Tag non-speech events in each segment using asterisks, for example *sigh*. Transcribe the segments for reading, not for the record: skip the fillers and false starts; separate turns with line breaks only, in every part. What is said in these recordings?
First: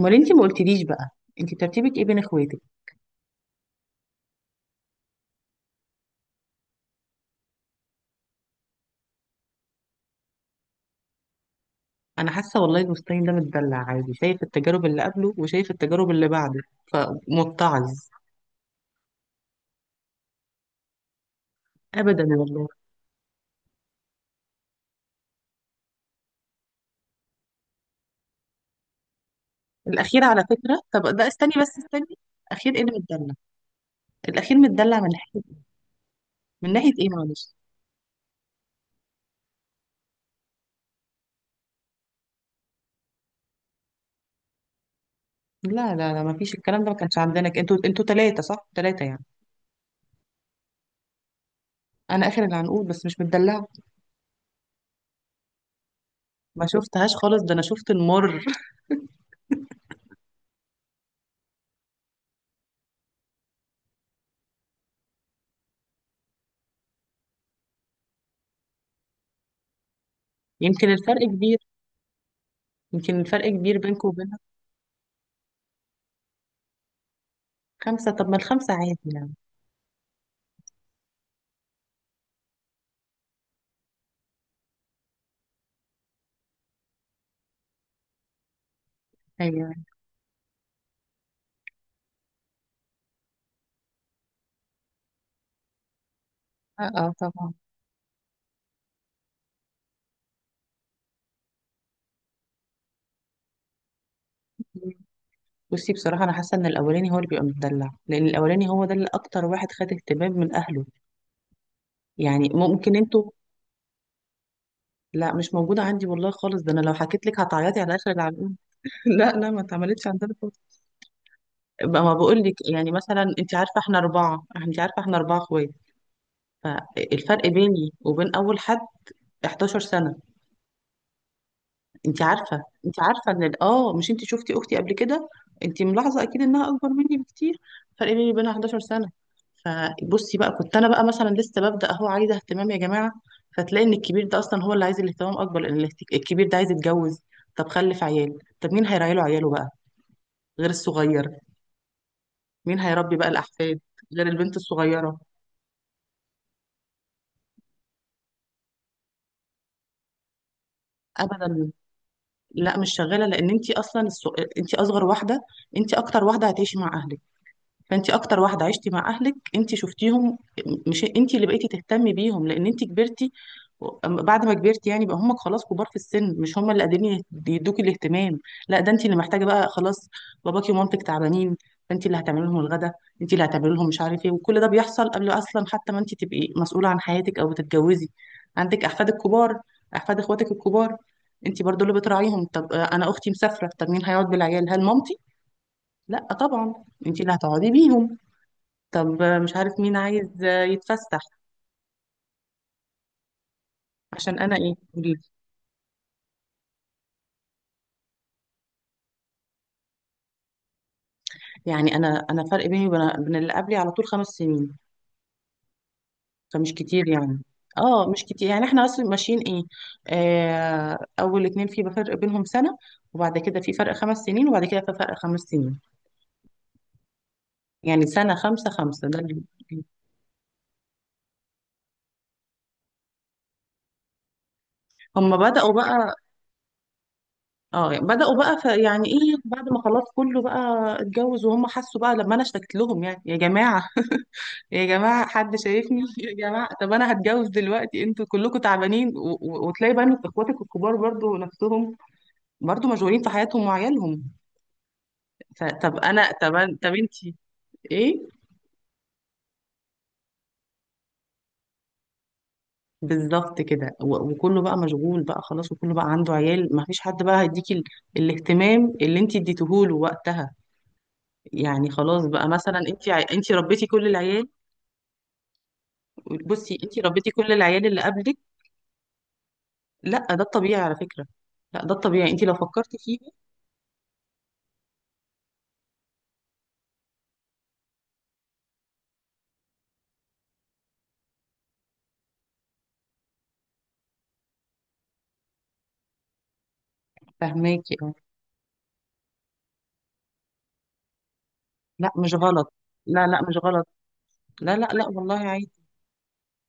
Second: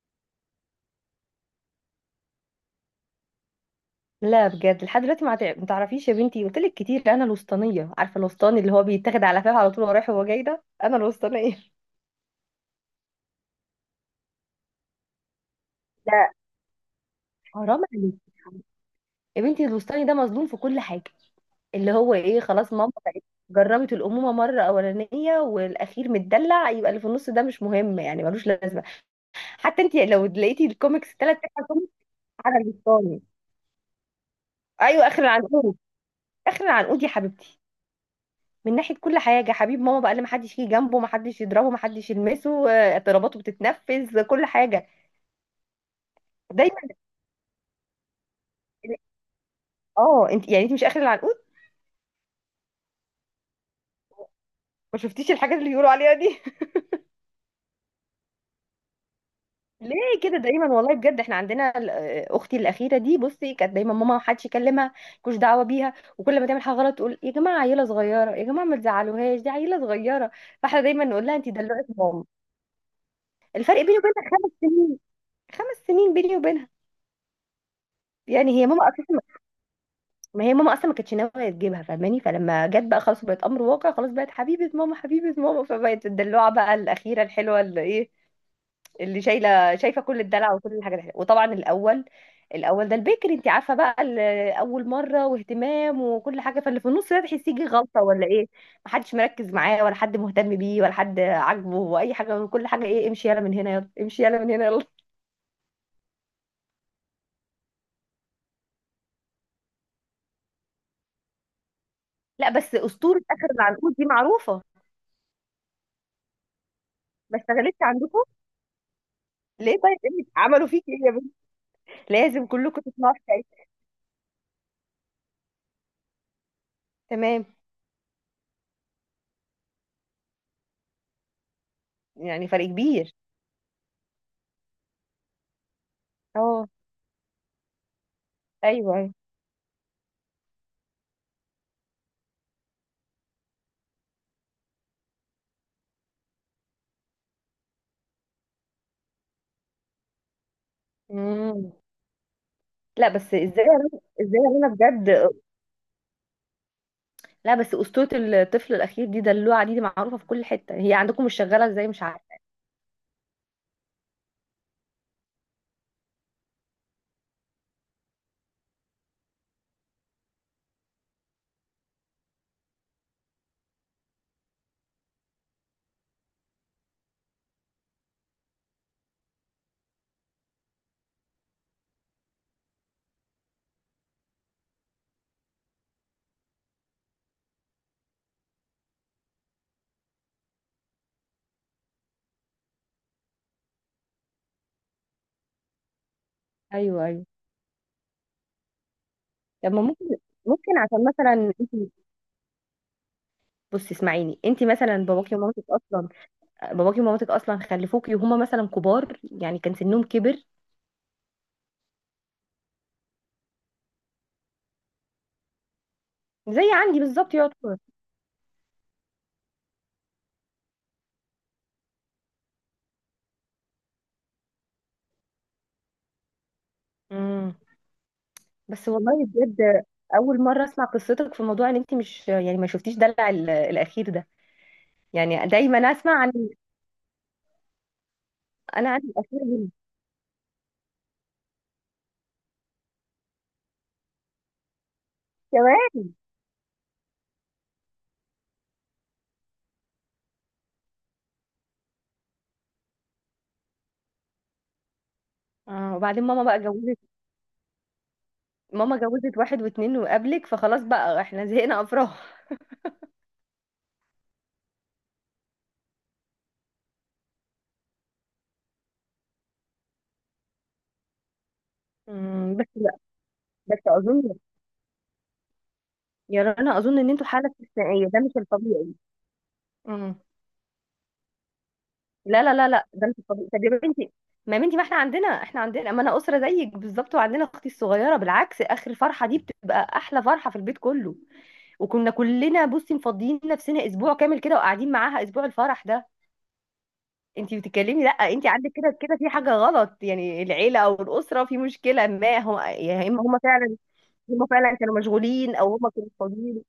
امال انتي ما قلتليش بقى. انتي ترتيبك ايه بين اخواتك؟
لا بجد لحد دلوقتي ما تعرفيش يا بنتي، قلت لك كتير انا الوسطانيه، عارفه الوسطاني اللي هو بيتاخد على فاهم على طول وهو رايح وهو جاي، ده انا الوسطانيه.
انا حاسه والله المستني ده متدلع عادي، شايف التجارب اللي قبله وشايف التجارب اللي
لا
بعده
حرام
فمتعظ.
عليك. يا بنتي الوسطاني ده مظلوم في كل حاجه، اللي هو
ابدا
ايه،
والله.
خلاص ماما بقت جربت الامومه مره اولانيه والاخير متدلع، يبقى اللي في النص ده مش مهم يعني، ملوش لازمه. حتى انت
الاخير
لو
على
لقيتي
فكره، طب
الكوميكس
ده
ثلاث
استني
ارباع
بس
كوميكس
استني.
على
الاخير ايه اللي
الوسطاني.
متدلع؟ الاخير متدلع
ايوه
من
اخر
ناحيه
العنقود. اخر
من ناحيه
العنقود
ايه
يا
معلش؟
حبيبتي. من ناحية كل حاجة، حبيب ماما بقى اللي محدش يجي جنبه، محدش يضربه، محدش يلمسه، اضطراباته بتتنفذ كل حاجة.
لا لا لا، ما فيش
دايما.
الكلام ده، ما كانش عندنا انتوا ثلاثه، صح ثلاثه يعني.
اه انت يعني انت مش اخر العنقود؟
انا اخر العنقود بس مش متدلعه.
ما شفتيش الحاجات اللي بيقولوا عليها دي؟
ما
*laughs*
شفتهاش خالص، ده انا شفت المر *laughs*
ليه؟ كده دايما والله بجد، احنا عندنا اختي الاخيره دي بصي كانت دايما ماما، ما حدش يكلمها، ملوش دعوه بيها، وكل ما تعمل حاجه غلط تقول يا جماعه عيله صغيره، يا جماعه ما تزعلوهاش دي عيله صغيره. فاحنا
يمكن
دايما
الفرق
نقول لها انت
كبير،
دلوقتي ماما.
يمكن الفرق
الفرق
كبير
بيني
بينكم
وبينها
وبينها.
خمس سنين، خمس سنين بيني وبينها.
خمسه؟ طب ما
يعني هي
الخمسه
ماما،
عادي يعني.
ما هي ماما اصلا ما كانتش ناويه تجيبها فاهماني، فلما جت بقى خلاص بقت امر واقع، خلاص بقت حبيبه ماما، حبيبه ماما، فبقت الدلوعه بقى الاخيره الحلوه اللي ايه، اللي
ايوه.
شايله شايفه كل الدلع وكل الحاجات الحلوه. وطبعا الاول، الاول ده البكري، انت عارفه بقى اول مره واهتمام وكل حاجه، فاللي
اه،
في
آه،
النص ده
طبعا.
تحسيه غلطه ولا ايه؟ محدش مركز معاه، ولا حد مهتم بيه، ولا حد عاجبه واي حاجه، وكل حاجه ايه، امشي يلا من هنا يلا، امشي يلا من هنا يلا.
مم. بصي بصراحة أنا حاسة إن الأولاني هو اللي بيبقى متدلع، لأن الأولاني هو ده اللي أكتر واحد خد اهتمام من أهله. يعني
لا بس
ممكن
اسطوره
أنتوا.
اخر العنقود دي معروفه.
لا مش موجودة عندي والله خالص، ده أنا لو حكيت
ما
لك
اشتغلتش
هتعيطي على آخر
عندكم.
العنقود. *laughs* لا لا، ما
ليه طيب
اتعملتش
إيه؟
عندنا خالص.
عملوا فيك ايه؟
بقى ما بقول
لازم
لك،
كلكم
يعني
تسمعوا
مثلا
حكايتي.
أنت عارفة إحنا أربعة، أنت عارفة إحنا 4 إخوات. فالفرق
تمام.
بيني وبين أول حد 11 سنة. انت
يعني
عارفه،
فرق
انت
كبير.
عارفه ان مش انت شفتي اختي قبل كده؟ انت ملاحظه اكيد
اه.
انها اكبر مني بكتير. فرق بيني وبينها 11
ايوه
سنه.
ايوه.
فبصي بقى، كنت انا بقى مثلا لسه ببدا اهو، عايزه اهتمام يا جماعه. فتلاقي ان الكبير ده اصلا هو اللي عايز الاهتمام اكبر، لان الكبير ده عايز يتجوز. طب خلف عيال، طب مين هيراعي له عياله بقى غير الصغير؟
مم.
مين
لا
هيربي بقى
بس ازاي يا
الاحفاد
رنا-
غير
ازاي يا
البنت
رنا
الصغيره؟
بجد. لا بس اسطوره الطفل الاخير دي دلوعه دي, دي معروفه في كل حته، هي عندكم مش شغاله
ابدا.
ازاي مش عارفه.
لا مش شغاله، لان انت اصلا انت اصغر واحده، انت اكتر واحده هتعيشي مع اهلك. فانت اكتر واحده عشتي مع اهلك، انت شفتيهم. مش انت اللي بقيتي تهتمي بيهم لان انت كبرتي؟ أما بعد ما كبرتي يعني، بقى هم خلاص كبار في السن، مش هم اللي قادرين يدوكي الاهتمام، لا ده انت اللي محتاجه بقى خلاص. باباكي ومامتك تعبانين، فانت اللي هتعملي لهم الغدا، انت اللي هتعملي لهم مش عارف ايه. وكل ده بيحصل قبل اصلا حتى ما انت تبقي مسؤوله عن حياتك او بتتجوزي. عندك احفادك كبار، احفاد اخواتك الكبار، انت برضو اللي بتراعيهم. طب آه، انا اختي مسافره، طب مين هيقعد بالعيال؟ هل مامتي؟ لا طبعا،
ايوه
انت
ايوه.
اللي هتقعدي بيهم. طب مش
طب
عارف
ما
مين
ممكن،
عايز
ممكن عشان
يتفسح.
مثلا انت، بصي
عشان
اسمعيني،
انا
انت
ايه
مثلا
قولي لي.
باباكي ومامتك اصلا، باباكي ومامتك اصلا خلفوكي وهما مثلا كبار، يعني كان سنهم كبر.
يعني انا فرق بيني وبين اللي قبلي على طول 5 سنين،
زي
فمش
عندي
كتير
بالظبط
يعني.
يعتبر.
اه مش كتير يعني، احنا اصلا ماشيين ايه، آه، اول اتنين في فرق بينهم سنة، وبعد كده في فرق 5 سنين، وبعد كده في فرق خمس سنين.
مم.
يعني سنة، خمسة
بس
خمسة، ده
والله بجد، اول مره اسمع قصتك في موضوع ان انت مش يعني ما شفتيش دلع الاخير ده،
هم
يعني
بدأوا
دايما
بقى.
اسمع عن،
اه بدأوا بقى، ف
انا عن
يعني ايه
الاخير
بعد
هنا.
ما خلاص كله بقى اتجوز، وهم حسوا بقى لما انا اشتكت لهم يعني يا جماعة، يا جماعة حد شايفني
كمان
*laughs* يا جماعة طب أنا هتجوز دلوقتي، أنتوا كلكم تعبانين وتلاقي بقى إن إخواتك الكبار برضو نفسهم، برضو مشغولين في حياتهم وعيالهم. طب
اه. وبعدين
أنا
ماما بقى
طب
جوزت،
أنتي إيه.
ماما جوزت واحد واتنين وقبلك، فخلاص بقى احنا زهقنا افراح.
بالظبط كده. وكله بقى مشغول بقى خلاص، وكله بقى عنده عيال، ما فيش حد بقى هيديكي الاهتمام اللي أنتي اديتهوله وقتها. يعني خلاص بقى
بس
مثلا
لا،
أنتي أنتي
بس
ربيتي كل
اظن،
العيال.
يا
بصي
رنا اظن
أنتي
ان انتوا
ربيتي
حاله
كل العيال اللي
استثنائيه، ده مش
قبلك.
الطبيعي. أمم.
لا ده الطبيعي على فكرة. لا ده الطبيعي
لا
أنتي لو
لا لا لا،
فكرتي
ده مش
فيه.
الطبيعي طب يا بنتي، ما يا بنتي ما احنا عندنا، احنا عندنا، ما انا اسره زيك بالظبط وعندنا اختي الصغيره، بالعكس اخر فرحه دي بتبقى احلى فرحه في البيت كله. وكنا كلنا بصي مفضيين نفسنا اسبوع كامل كده وقاعدين معاها اسبوع الفرح ده. انت
فهماكي.
بتتكلمي لا، انت عندك كده كده في حاجه غلط يعني، العيله او الاسره في مشكله،
لا مش
ما هم
غلط،
يا اما
لا
هم
لا مش
فعلا،
غلط.
هم
لا
فعلا
لا
كانوا
لا والله
مشغولين
عادي.
او هم كانوا فاضيين.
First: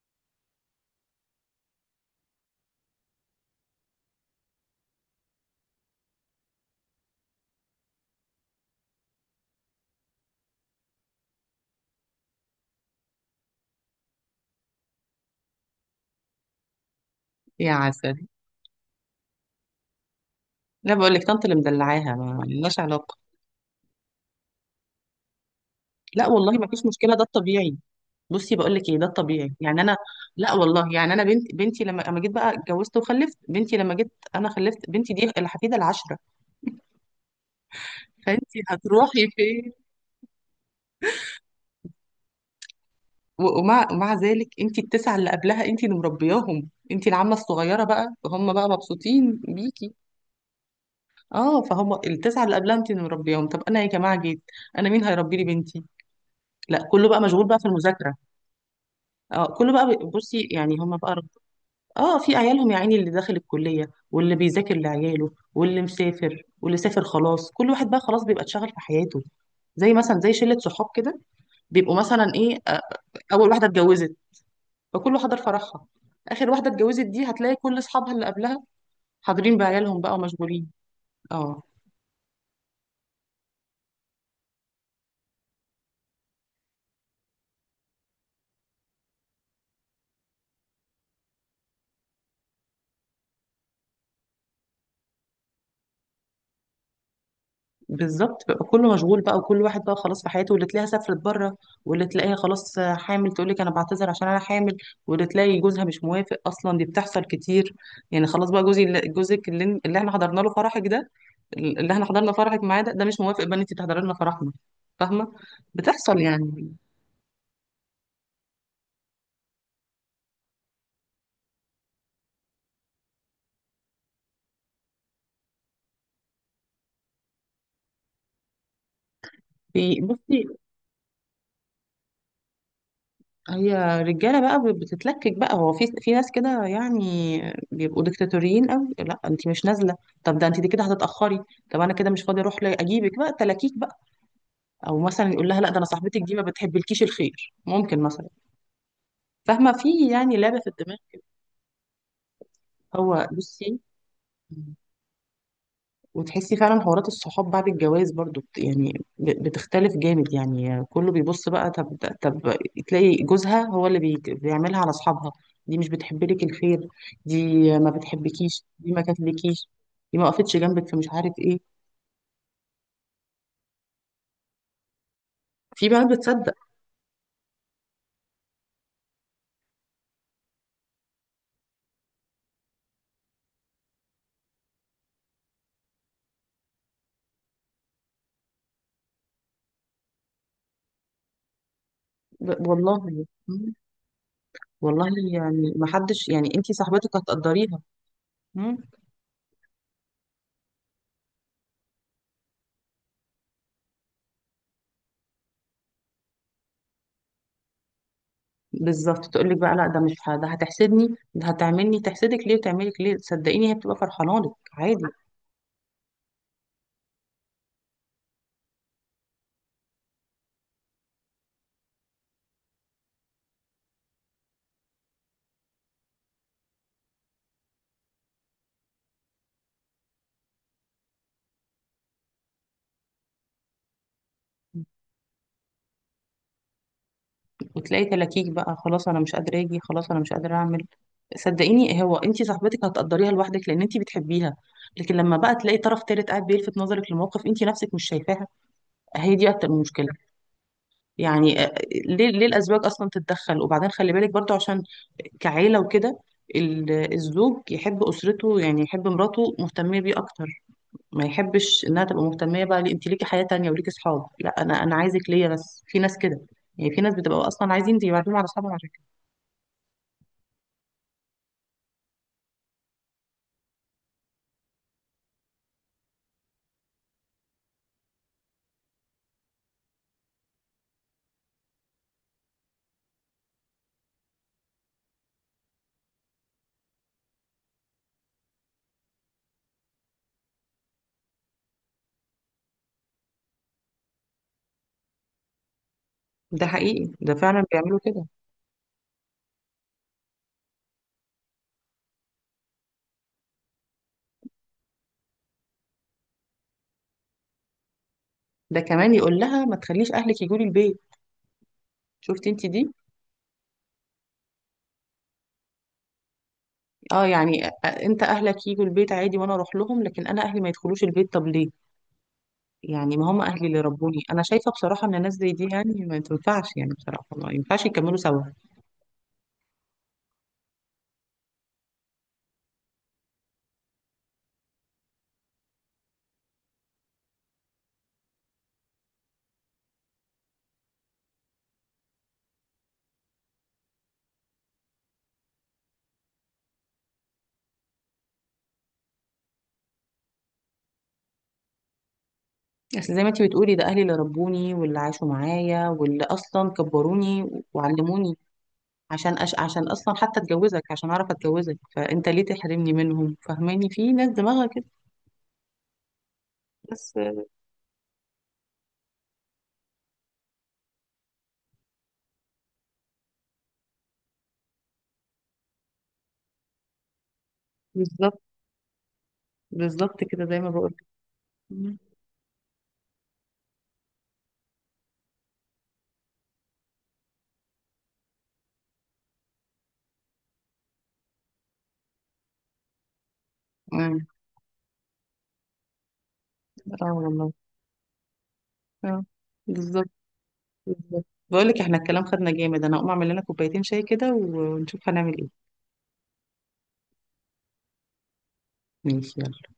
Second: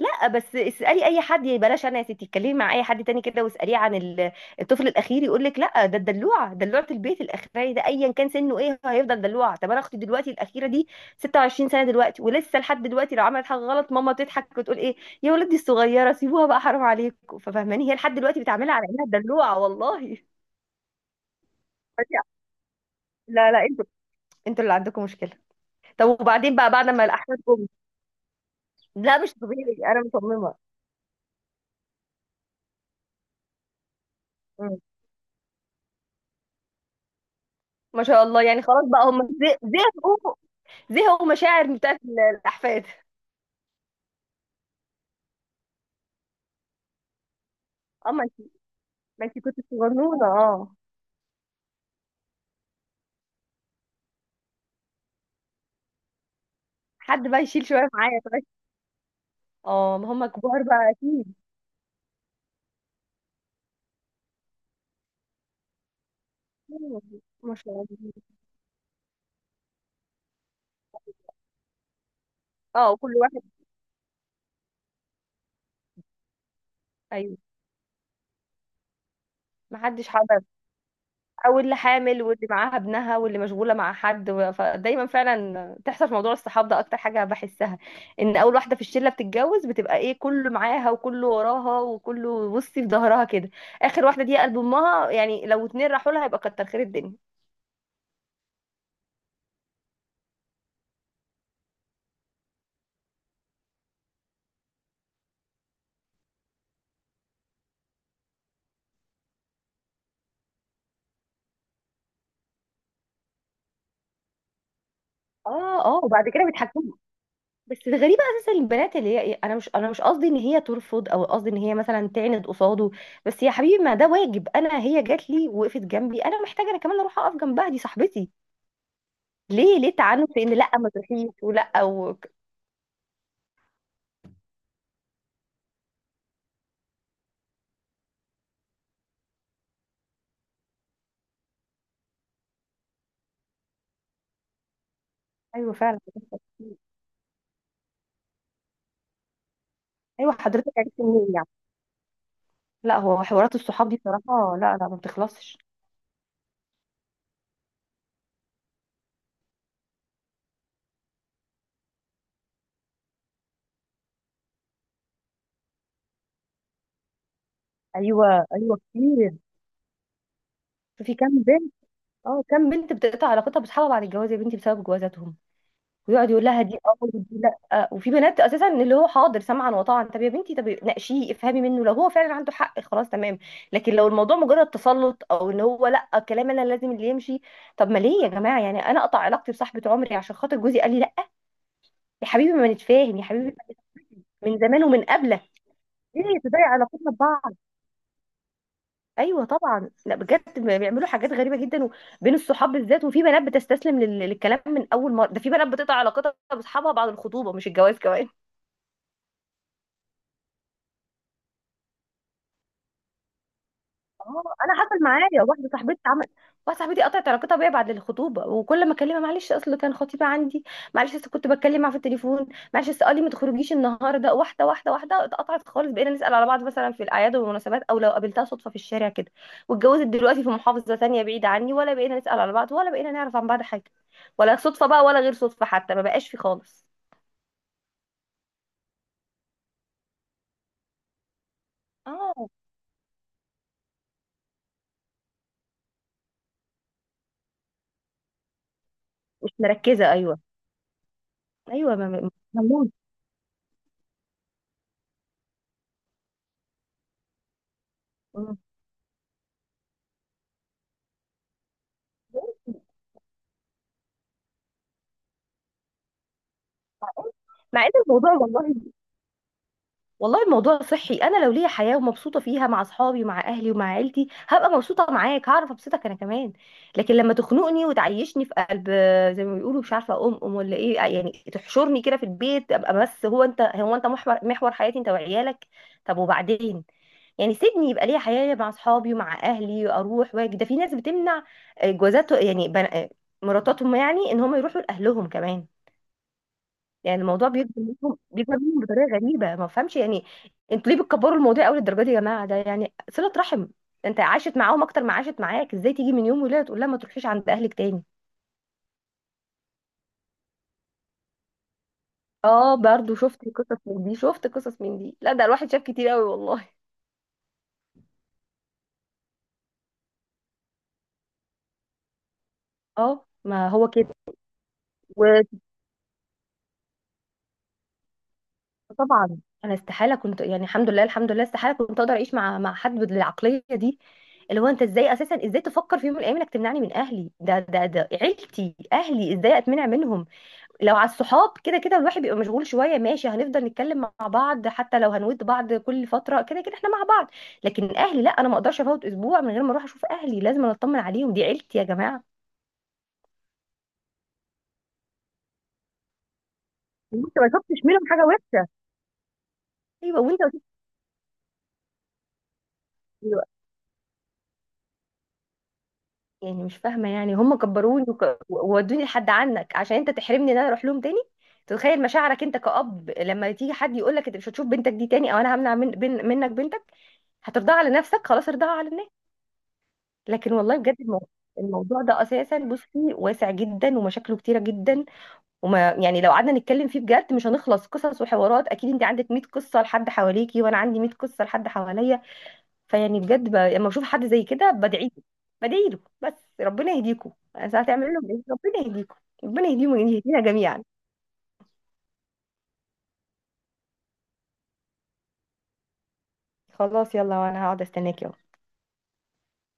لا بس اسألي اي حد يعني، بلاش انا، يا ستي اتكلمي مع اي حد تاني كده واسأليه عن الطفل الاخير، يقول لك لا ده الدلوعه، دلوعه البيت الاخير ده ايا كان سنه ايه، هو هيفضل دلوعه. طب انا اختي دلوقتي الاخيره دي 26 سنه دلوقتي، ولسه لحد دلوقتي لو عملت حاجه غلط ماما تضحك وتقول ايه، يا ولدي الصغيره سيبوها بقى، حرام عليكم،
يا
ففهماني هي لحد
عسل.
دلوقتي بتعملها على انها دلوعه والله.
لا بقول لك طنط اللي مدلعاها،
*laughs*
ما لناش علاقه.
لا لا، انتوا، انتوا اللي عندكم مشكله. طب
لا والله
وبعدين
ما
بقى
فيش
بعد ما
مشكله، ده
الاحفاد جم؟
الطبيعي. بصي بقول لك ايه، ده
لا مش
الطبيعي
طبيعي،
يعني انا.
انا
لا
مصممه.
والله يعني انا، بنت بنتي لما اما جيت بقى اتجوزت وخلفت بنتي، لما جيت انا
مم.
خلفت بنتي، دي الحفيده العاشره.
ما شاء الله،
فانت
يعني خلاص بقى هم
هتروحي
زه-
فين؟
زهقوا زهقوا مشاعر بتاعت الاحفاد.
ومع ذلك انت التسعه اللي قبلها انت اللي مربياهم، انت العمه الصغيره بقى،
اما انت،
هم بقى
ما انت
مبسوطين
كنت
بيكي.
صغنونه اه.
اه فهم التسعه اللي قبلها انت اللي مربياهم. طب انا يا جماعه جيت، انا مين هيربي لي بنتي؟ لا كله بقى
حد بقى
مشغول بقى في
يشيل شويه
المذاكرة.
معايا طيب.
اه كله بقى
اه ما هم
بصي
كبار
يعني
بقى
هم بقى
اكيد.
اه في عيالهم يا عيني، اللي داخل الكلية، واللي بيذاكر لعياله، واللي مسافر، واللي
أيوة،
سافر خلاص،
ما
كل
شاء الله.
واحد بقى خلاص بيبقى اتشغل في حياته. زي مثلا زي شلة صحاب كده، بيبقوا مثلا ايه آه،
اه كل واحد.
اول واحدة اتجوزت فكله حضر فرحها، اخر واحدة اتجوزت دي
ايوه.
هتلاقي كل اصحابها اللي قبلها حاضرين
ما
بعيالهم
حدش
بقى،
حضر.
ومشغولين.
او
اه
اللي حامل واللي معاها ابنها واللي مشغوله مع حد فدايما فعلا تحصل في موضوع الصحاب ده، اكتر حاجه بحسها ان اول واحده في الشله بتتجوز بتبقى ايه، كله معاها وكله وراها وكله بصي في ظهرها كده. اخر واحده دي قلب امها، يعني لو اتنين راحوا لها يبقى كتر خير الدنيا.
بالظبط بقى كله مشغول بقى، وكل واحد بقى خلاص في حياته، واللي تلاقيها سافرت بره، واللي تلاقيها خلاص حامل تقول لك انا بعتذر عشان انا حامل، واللي تلاقي جوزها مش موافق اصلا، دي بتحصل كتير. يعني خلاص بقى جوزك اللي احنا حضرنا له فرحك ده، اللي احنا حضرنا فرحك معاه ده، ده مش موافق بقى ان انت تحضري لنا فرحنا، فاهمه؟
اه اه.
بتحصل
وبعد كده
يعني.
بيتحكموا. بس الغريبة اساسا البنات اللي هي إيه، انا مش قصدي ان هي ترفض، او قصدي ان هي مثلا تعند قصاده، بس يا حبيبي ما ده واجب، انا هي جات لي وقفت جنبي، انا محتاجة انا كمان اروح اقف جنبها، دي صاحبتي. ليه، ليه تعنت
بصي،
في ان لا ما تروحيش، ولا و...
هي رجاله بقى بتتلكك بقى، هو في في ناس كده يعني بيبقوا ديكتاتوريين قوي، لا انت مش نازله، طب ده انت دي كده هتتاخري، طب انا كده مش فاضيه اروح اجيبك بقى تلاكيك بقى، او مثلا يقول لها لا
ايوه
ده انا
فعلا.
صاحبتك دي ما بتحبلكيش الخير، ممكن مثلا. فاهمه؟ في
ايوه
يعني لعبه في
حضرتك عرفت
الدماغ.
منين يعني؟ لا هو
هو
حوارات
بصي،
الصحاب دي صراحة لا لا ما بتخلصش.
وتحسي فعلا حوارات الصحاب بعد الجواز برضو يعني بتختلف جامد يعني، كله بيبص بقى، طب طب تلاقي جوزها هو اللي بيعملها على اصحابها، دي مش بتحب لك الخير، دي ما
ايوه
بتحبكيش،
ايوه
دي ما
كتير.
كاتلكيش، دي ما وقفتش جنبك في مش
في
عارف
كام بنت،
ايه.
اه كام بنت بتقطع علاقتها بصحابها بعد الجواز يا بنتي بسبب جوازاتهم.
في بنات
ويقعد يقول
بتصدق.
لها دي اه ودي لا، وفي بنات اساسا اللي هو حاضر سمعا وطاعا. طب يا بنتي طب ناقشيه افهمي منه، لو هو فعلا عنده حق خلاص تمام، لكن لو الموضوع مجرد تسلط، او ان هو لا، الكلام انا لازم اللي يمشي، طب ما ليه يا جماعه، يعني انا اقطع علاقتي بصاحبه عمري عشان خاطر جوزي قال لي لا، يا حبيبي ما نتفاهم يا
والله.
حبيبي
مم.
من زمان ومن
والله
قبله،
يعني ما حدش
ليه
يعني،
تضيع
انتي
علاقتنا
صاحبتك
ببعض.
هتقدريها. مم.
ايوه طبعا، لا بجد بيعملوا حاجات غريبه جدا بين الصحاب بالذات، وفي بنات بتستسلم للكلام من اول مره، ده في بنات بتقطع علاقتها باصحابها بعد الخطوبه مش الجواز كمان.
بالظبط تقول لك بقى لا ده مش ده هتحسدني، ده هتعملني. تحسدك ليه وتعملك ليه؟ صدقيني هي بتبقى فرحانه
اه
لك
انا حصل
عادي.
معايا واحده صاحبتي عمل، واحده صاحبتي قطعت علاقتها بيا بعد الخطوبه، وكل ما اكلمها معلش اصل كان خطيبه عندي، معلش اصل كنت بتكلم معاه في التليفون، معلش اصل قال لي ما تخرجيش النهارده، واحده واحده واحده اتقطعت خالص، بقينا نسال على بعض مثلا في الاعياد والمناسبات، او لو قابلتها صدفه في الشارع كده. واتجوزت دلوقتي في محافظه ثانيه بعيده عني، ولا بقينا نسال على بعض، ولا بقينا نعرف عن بعض حاجه، ولا صدفه بقى ولا غير صدفه، حتى ما بقاش في خالص.
وتلاقي تلاكيك بقى خلاص انا مش قادره اجي، خلاص انا مش قادره اعمل. صدقيني هو انت
اه
صاحبتك هتقدريها لوحدك لان انت بتحبيها، لكن لما بقى تلاقي طرف تالت قاعد بيلفت نظرك لموقف انت نفسك مش شايفاها، هي دي
مش
اكتر
مركزه،
مشكله.
ايوه
يعني آه،
ايوه،
ليه ليه الازواج
ملموم.
اصلا تتدخل؟ وبعدين خلي بالك برضو عشان كعيله وكده، الزوج يحب اسرته يعني، يحب مراته مهتميه بيه اكتر، ما يحبش انها تبقى مهتميه بقى، ليه انت ليكي حياه تانية وليكي صحاب، لا انا عايزك ليا بس. في ناس كده، يعني في ناس بتبقى اصلا
مع ان
عايزين
الموضوع
يبعدوهم على اصحابهم.
والله، والله الموضوع صحي، انا لو ليا حياه ومبسوطه فيها مع اصحابي ومع اهلي ومع عيلتي هبقى مبسوطه معاك، هعرف ابسطك انا كمان، لكن لما تخنقني وتعيشني في قلب، زي ما بيقولوا مش عارفه ام ام ولا ايه، يعني تحشرني كده في البيت ابقى بس، انت، هو انت محور حياتي انت وعيالك، طب وبعدين، يعني سيبني يبقى ليا حياه مع اصحابي ومع اهلي اروح واجي، ده في ناس بتمنع جوازات يعني مراتاتهم، يعني ان هم يروحوا لاهلهم كمان،
ده حقيقي،
يعني
ده
الموضوع
فعلا
بيكبر
بيعملوا
منهم،
كده.
بيكبر منهم بطريقه غريبه، ما بفهمش يعني انتوا ليه بتكبروا الموضوع قوي للدرجه دي يا جماعه، ده يعني صله رحم، انت عاشت معاهم اكتر ما عاشت معاك، ازاي تيجي من يوم وليله تقول لها ما تروحيش عند اهلك تاني.
ده كمان يقول لها ما تخليش اهلك يجوا لي البيت. شفتي انت
اه
دي؟
برضو شفت قصص من دي، شفت قصص من دي، لا ده الواحد شاف كتير قوي والله.
اه يعني انت اهلك يجوا البيت عادي وانا اروح لهم، لكن انا اهلي ما يدخلوش البيت، طب ليه؟ يعني
اه
ما هم اهلي
ما
اللي
هو كده،
ربوني. انا شايفه بصراحه ان ناس زي دي يعني ما تنفعش، يعني بصراحه ما ينفعش يكملوا سوا.
وطبعا انا استحاله كنت، يعني الحمد لله الحمد لله استحاله كنت اقدر اعيش مع حد بالعقليه دي، اللي هو انت ازاي اساسا، ازاي تفكر في يوم من الايام انك تمنعني من اهلي، ده عيلتي اهلي ازاي اتمنع منهم، لو على الصحاب كده كده الواحد بيبقى مشغول شويه ماشي، هنفضل نتكلم مع بعض حتى لو هنود بعض كل فتره، كده كده احنا مع بعض، لكن اهلي لا، انا ما اقدرش افوت اسبوع من غير ما اروح اشوف اهلي، لازم أنا اطمن عليهم دي عيلتي يا جماعه.
اصل زي ما انت بتقولي، ده اهلي اللي ربوني واللي عاشوا معايا واللي اصلا
انت ما
كبروني
شفتش منهم حاجه
وعلموني،
وحشه.
عشان عشان اصلا
ايوه
حتى
وانت وصلت
اتجوزك، عشان اعرف اتجوزك، فانت ليه تحرمني منهم؟
دلوقتي.
فاهماني؟ في ناس دماغها كده
يعني مش فاهمه،
بس.
يعني هم كبروني وودوني لحد عنك عشان انت تحرمني ان انا اروح لهم تاني. تتخيل مشاعرك انت كأب لما تيجي حد يقول لك انت مش هتشوف بنتك دي تاني، او انا همنع من منك بنتك، هترضاها على نفسك؟
بالظبط.
خلاص ارضاها على الناس.
بالظبط كده
لكن
زي ما
والله
بقول.
بجد
امم.
الموضوع ده اساسا بصي واسع جدا ومشاكله كتيره جدا، وما يعني لو قعدنا نتكلم فيه بجد مش هنخلص قصص وحوارات، اكيد انت عندك 100 قصه لحد حواليكي وانا عندي 100 قصه لحد حواليا، فيعني بجد لما بشوف
اه.
حد زي كده بدعي له، بدعي له بس، ربنا يهديكم،
والله.
انا هتعمل لهم ايه، ربنا يهديكم،
اه.
ربنا يهديهم
بالظبط.
ويهدينا جميعا.
بالظبط بقول لك احنا الكلام خدنا جامد، انا هقوم اعمل لنا كوبايتين شاي كده ونشوف هنعمل ايه.
خلاص يلا، وانا هقعد استناكي.
ماشي يلا.